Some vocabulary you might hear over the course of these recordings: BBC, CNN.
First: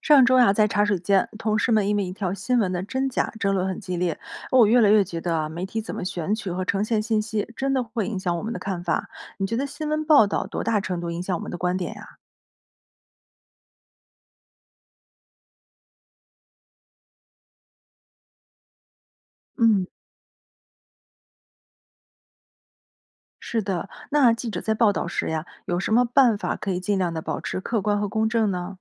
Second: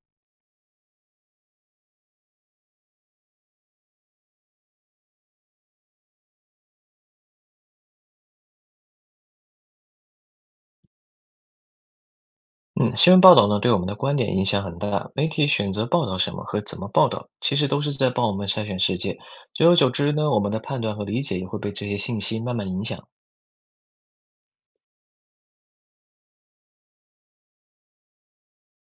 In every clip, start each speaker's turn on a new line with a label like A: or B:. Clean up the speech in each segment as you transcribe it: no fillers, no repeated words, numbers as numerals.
A: 上周呀、在茶水间，同事们因为一条新闻的真假争论很激烈。我越来越觉得啊，媒体怎么选取和呈现信息，真的会影响我们的看法。你觉得新闻报道多大程度影响我们的观点呀、
B: 嗯，新闻报道呢，对我们的观点影响很大。媒体选择报道什么和怎么报道，其实都是在帮我们筛选世界。久而
A: 嗯，
B: 久之呢，我们的判断和理解也会被这些信息慢慢影响。
A: 是的，那记者在报道时呀，有什么办法可以尽量的保持客观和公正呢？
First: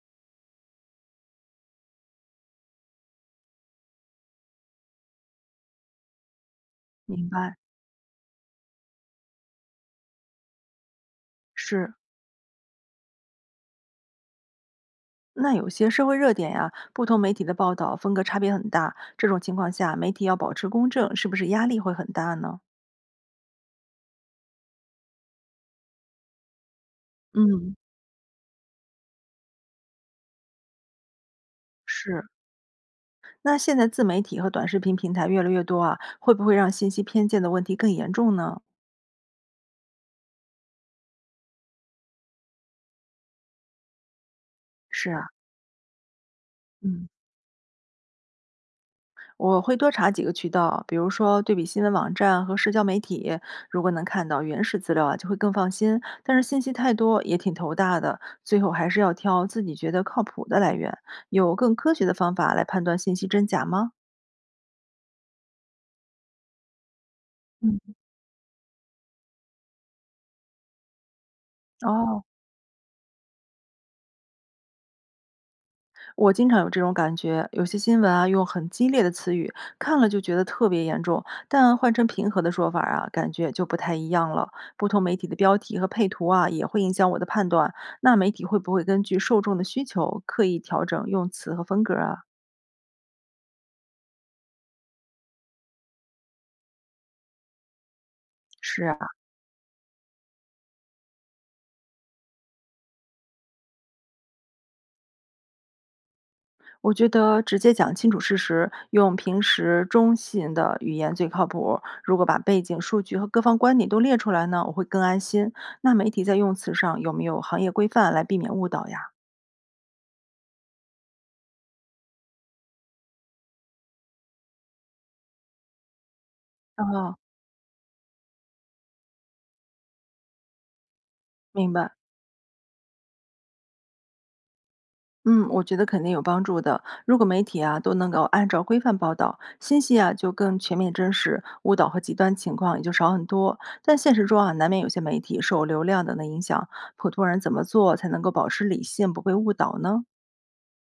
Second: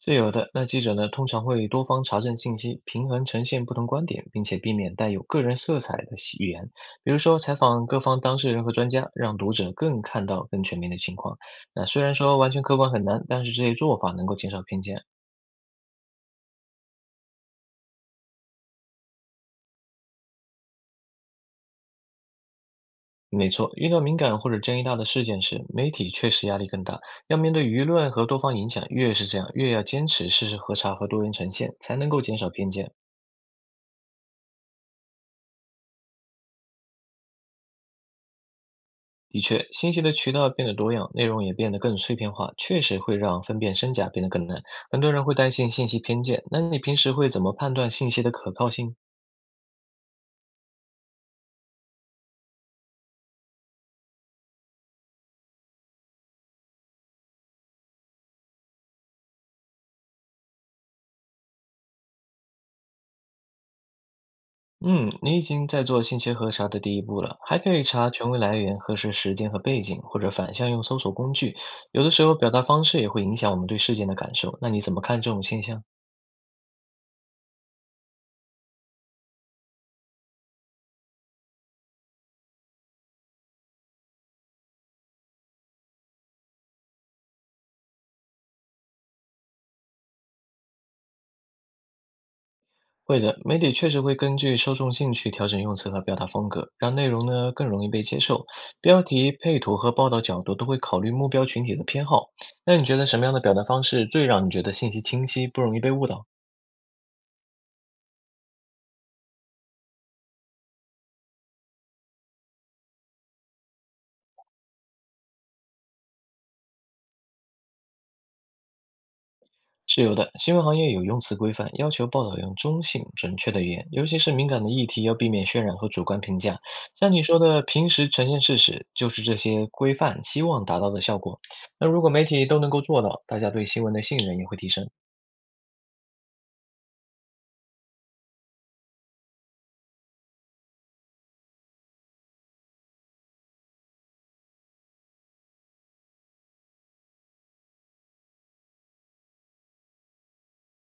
B: 是有的，那记者呢，通常会多方查证信息，平衡呈现不同观点，并且避免带有个人色彩的喜语言。比如
A: 明
B: 说，采
A: 白。
B: 访各方当事人和专家，让读者更看到更全面的情况。那
A: 是，
B: 虽然说完全客观很难，但是这些做法能够减少偏见。
A: 那有些社会热点呀，不同媒体的报道风格差别很大，这种情况下，媒体要保持公正，是不是压力会很大呢？
B: 没错，遇到敏感或者争议大的事件时，媒体确实压力更大，要面对
A: 嗯，
B: 舆论和多方影响。越是这样，越要坚持事实核查和多元呈现，才能够
A: 是，
B: 减少偏见。
A: 那现在自媒体和短视频平台越来越多啊，会不会让信息偏见的问题更严重呢？
B: 的确，信息的渠道变得多样，内容也变得更碎片化，确实会让分辨真假变得更难。很
A: 是
B: 多人
A: 啊，
B: 会担心信息偏见，那你平
A: 嗯，
B: 时会怎么判断信息的可靠性呢？
A: 我会多查几个渠道，比如说对比新闻网站和社交媒体，如果能看到原始资料啊，就会更放心。但是信息太多也挺头大的，最后还是要挑自己觉得靠谱的来源。有更科学的方法来判断信息真假吗？
B: 嗯，你已经在做信息核查的第一步了，还可
A: 嗯，
B: 以查权威来源、核实时间和背景，或者反向用搜索工具。有的
A: 哦，
B: 时候表达方式也会影响我们对事件的感受。那你怎么看这种现象？
A: 我经常有这种感觉，有些新闻啊用很激烈的词语，看了就觉得特别严重，但换成平和的说法啊，感觉就不太一样了。不同媒体的标题和配图啊，也会影响我的判断。那媒体会不会根据受众的需求刻意调整用词和风格啊？
B: 会的，媒体确实会根据受众兴趣调整用词和表达风格，让内容呢更容易被接受。
A: 是啊，
B: 标题、配图和报道角度都会考虑目标群体的偏好。那你觉得什么样的表达方式最让你觉得信息清晰，不容易被误导？
A: 我觉得直接讲清楚事实，用平时中性的语言最靠谱。如果把背景、数据和各方观点都列出来呢，我会更安心。那媒体在用词上有没有行业规范来避免误导呀？
B: 是有的，新闻行业有用词规范，要求报道用中性、准确的语言，尤其是敏感的议题，要避免渲染和主观评价。像
A: 啊。
B: 你说的，平时呈现事实，就是这些规范希望达到的效果。
A: 明
B: 那
A: 白，
B: 如果媒体都能够做到，大家对新闻的信任也会提升。
A: 嗯，我觉得肯定有帮助的。如果媒体啊都能够按照规范报道，信息啊就更全面真实，误导和极端情况也就少很多。但现实中啊，难免有些媒体受流量等的影响，普通人怎么做才能够保持理性，不被误导呢？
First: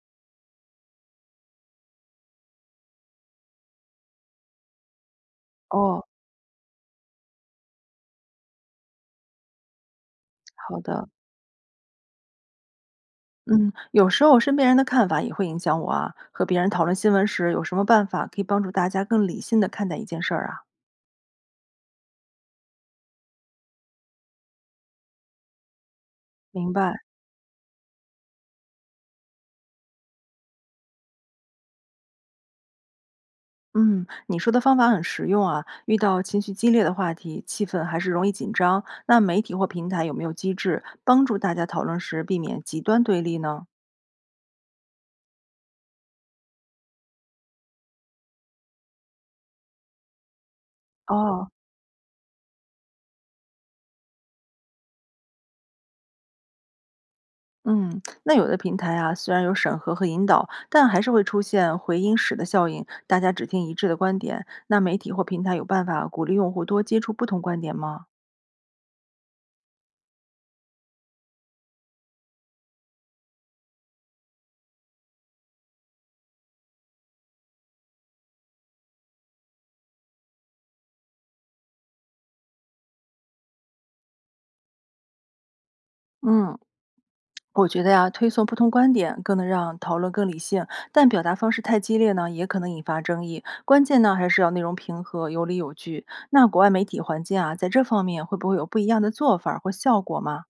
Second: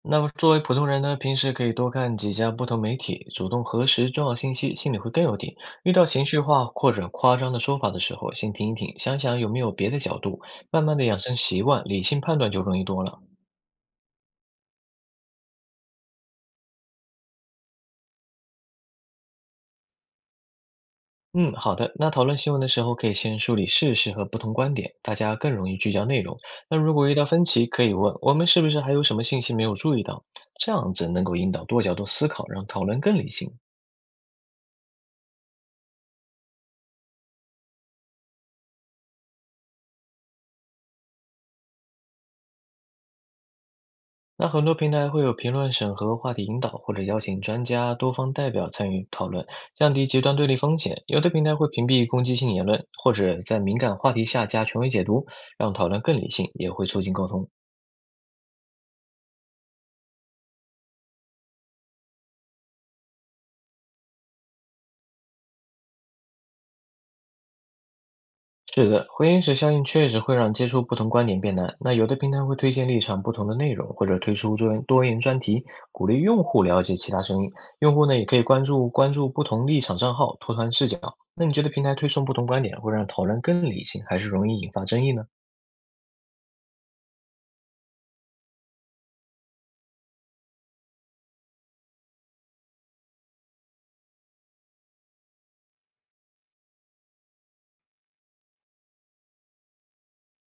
B: 那么作为普通人呢，平时可以多看几家不同媒体，主动核实重要信息，心里会更有底。遇
A: 哦，
B: 到情绪化或者夸张的说法的时候，先停一停，想想有没有别的角度，
A: 好
B: 慢慢的
A: 的。
B: 养成习惯，理性判断就容易多了。
A: 嗯，有时候身边人的看法也会影响我啊。和别人讨论新闻时，有什么办法可以帮助大家更理性的看待一件事儿啊？
B: 嗯，好的。那讨论新闻的时候，可以先梳理事实和不同观点，大家更容易聚焦内容。
A: 明
B: 那如
A: 白。
B: 果遇到分歧，可以问我们是不是还有什么信息没有注意到？这样子能够引导多角度思考，让讨论更理性。
A: 嗯，你说的方法很实用啊。遇到情绪激烈的话题，气氛还是容易紧张，那媒体或平台有没有机制帮助大家讨论时避免极端对立呢？
B: 那很多平台会有评论审核、话题引导，或者邀请专家、多方代表参与讨论，降低极端对立风险。有的平
A: 哦，
B: 台会屏蔽攻击性言论，或者在敏感话题下加权威解读，让讨论更理性，也会促进沟通。
A: 嗯，那有的平台啊，虽然有审核和引导，但还是会出现回音室的效应，大家只听一致的观点。那媒体或平台有办法鼓励用户多接触不同观点吗？
B: 是的，回音时效应确实会让接触不同观点变难。那有的平台会推荐立场不同的内容，或者推出多元专题，鼓励用户了解其他声音。用户呢，也可以关注不同立场账号，拓宽视角。那你觉得平台推送不同观点会让讨论更理性，还是容易引发争议呢？
A: 嗯。我觉得呀，推送不同观点更能让讨论更理性，但表达方式太激烈呢，也可能引发争议。关键呢，还是要内容平和、有理有据。那国外媒体环境啊，在这方面会不会有不一样的做法儿或效果吗？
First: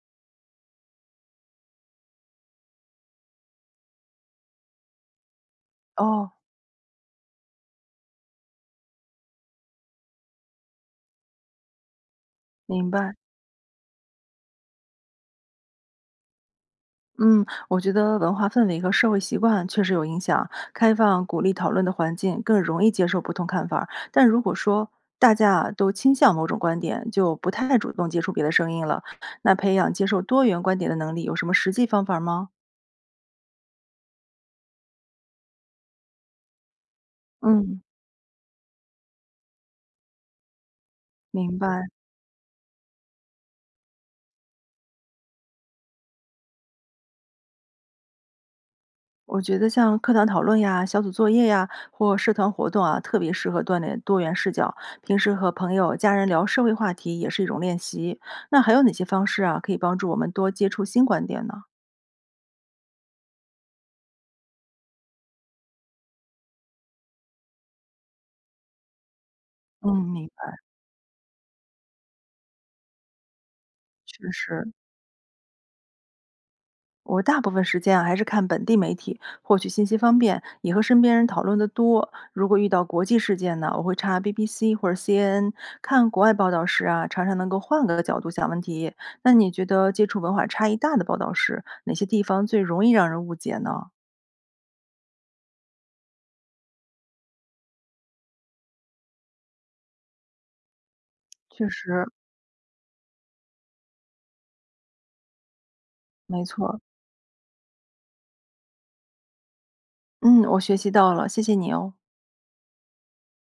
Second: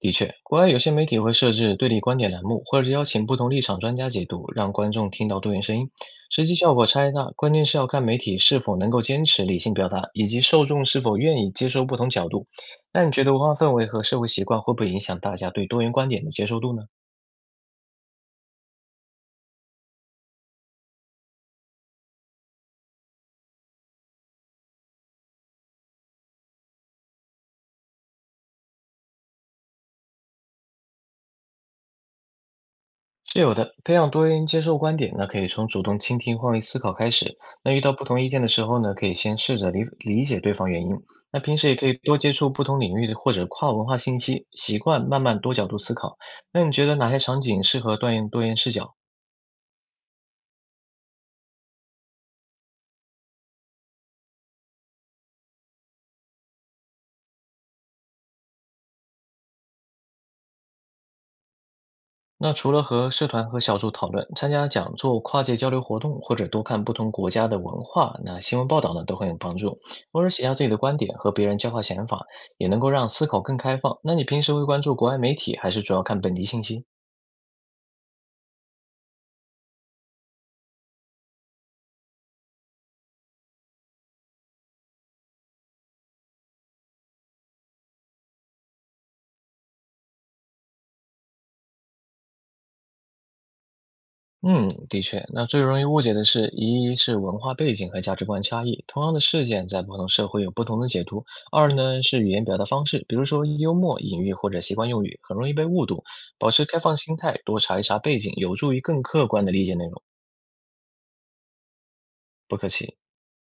B: 的确，国外有些媒体会设置对立观点栏目，或者邀请不同立场专家解读，让观众听到多元声音。
A: 哦，
B: 实际效果差异大，关键是要看媒体是否能够坚持理性表达，以及受众是否愿意接受不同角度。
A: 明
B: 那你
A: 白。
B: 觉得文化氛围和社会习惯会不会影响大家对多元观点的接受度呢？
A: 嗯，我觉得文化氛围和社会习惯确实有影响。开放、鼓励讨论的环境更容易接受不同看法儿但如果说大家啊都倾向某种观点，就不太主动接触别的声音了。那培养接受多元观点的能力，有什么实际方法吗？
B: 是有的，培养多元接受观点，呢，可以从主动倾听、换位思考开始。那遇
A: 嗯，
B: 到不同意见的时候呢，可以先试着理解对方原因。那平
A: 明
B: 时也
A: 白。
B: 可以多接触不同领域的或者跨文化信息，习惯慢慢多角度思考。那你觉得哪些场景适合锻炼多元视角？
A: 我觉得像课堂讨论呀、小组作业呀，或社团活动啊，特别适合锻炼多元视角。平时和朋友、家人聊社会话题也是一种练习。那还有哪些方式啊，可以帮助我们多接触新观点呢？
B: 那除了和社团和小组讨论，参加讲座、跨界交流活动，或者多看不同国家的文化，那新闻报道呢都很有帮助。
A: 嗯，
B: 偶
A: 明
B: 尔
A: 白，
B: 写下自己的观点，和别人交换想法，也能够让思考更开放。那你
A: 确
B: 平时会
A: 实。
B: 关注国外媒体，还是主要看本地信息？
A: 我大部分时间啊，还是看本地媒体，获取信息方便，也和身边人讨论的多。如果遇到国际事件呢，我会查 BBC 或者 CNN。看国外报道时啊，常常能够换个角度想问题。那你觉得接触文化差异大的报道时，哪些地方最容易让人误解呢？
B: 嗯，的确，那最容易误解的是，一是文化背景和价值观差异，同样的事件在不同社会有不同的解读；
A: 确
B: 二呢
A: 实，
B: 是语言表达方式，比如说幽默、隐喻或者习惯用语，很容易被误读。
A: 没
B: 保持
A: 错。
B: 开放心态，多查一查背景，有助于更客观的理解内容。
A: 嗯，我学习到了，谢谢你哦。
B: 不客气。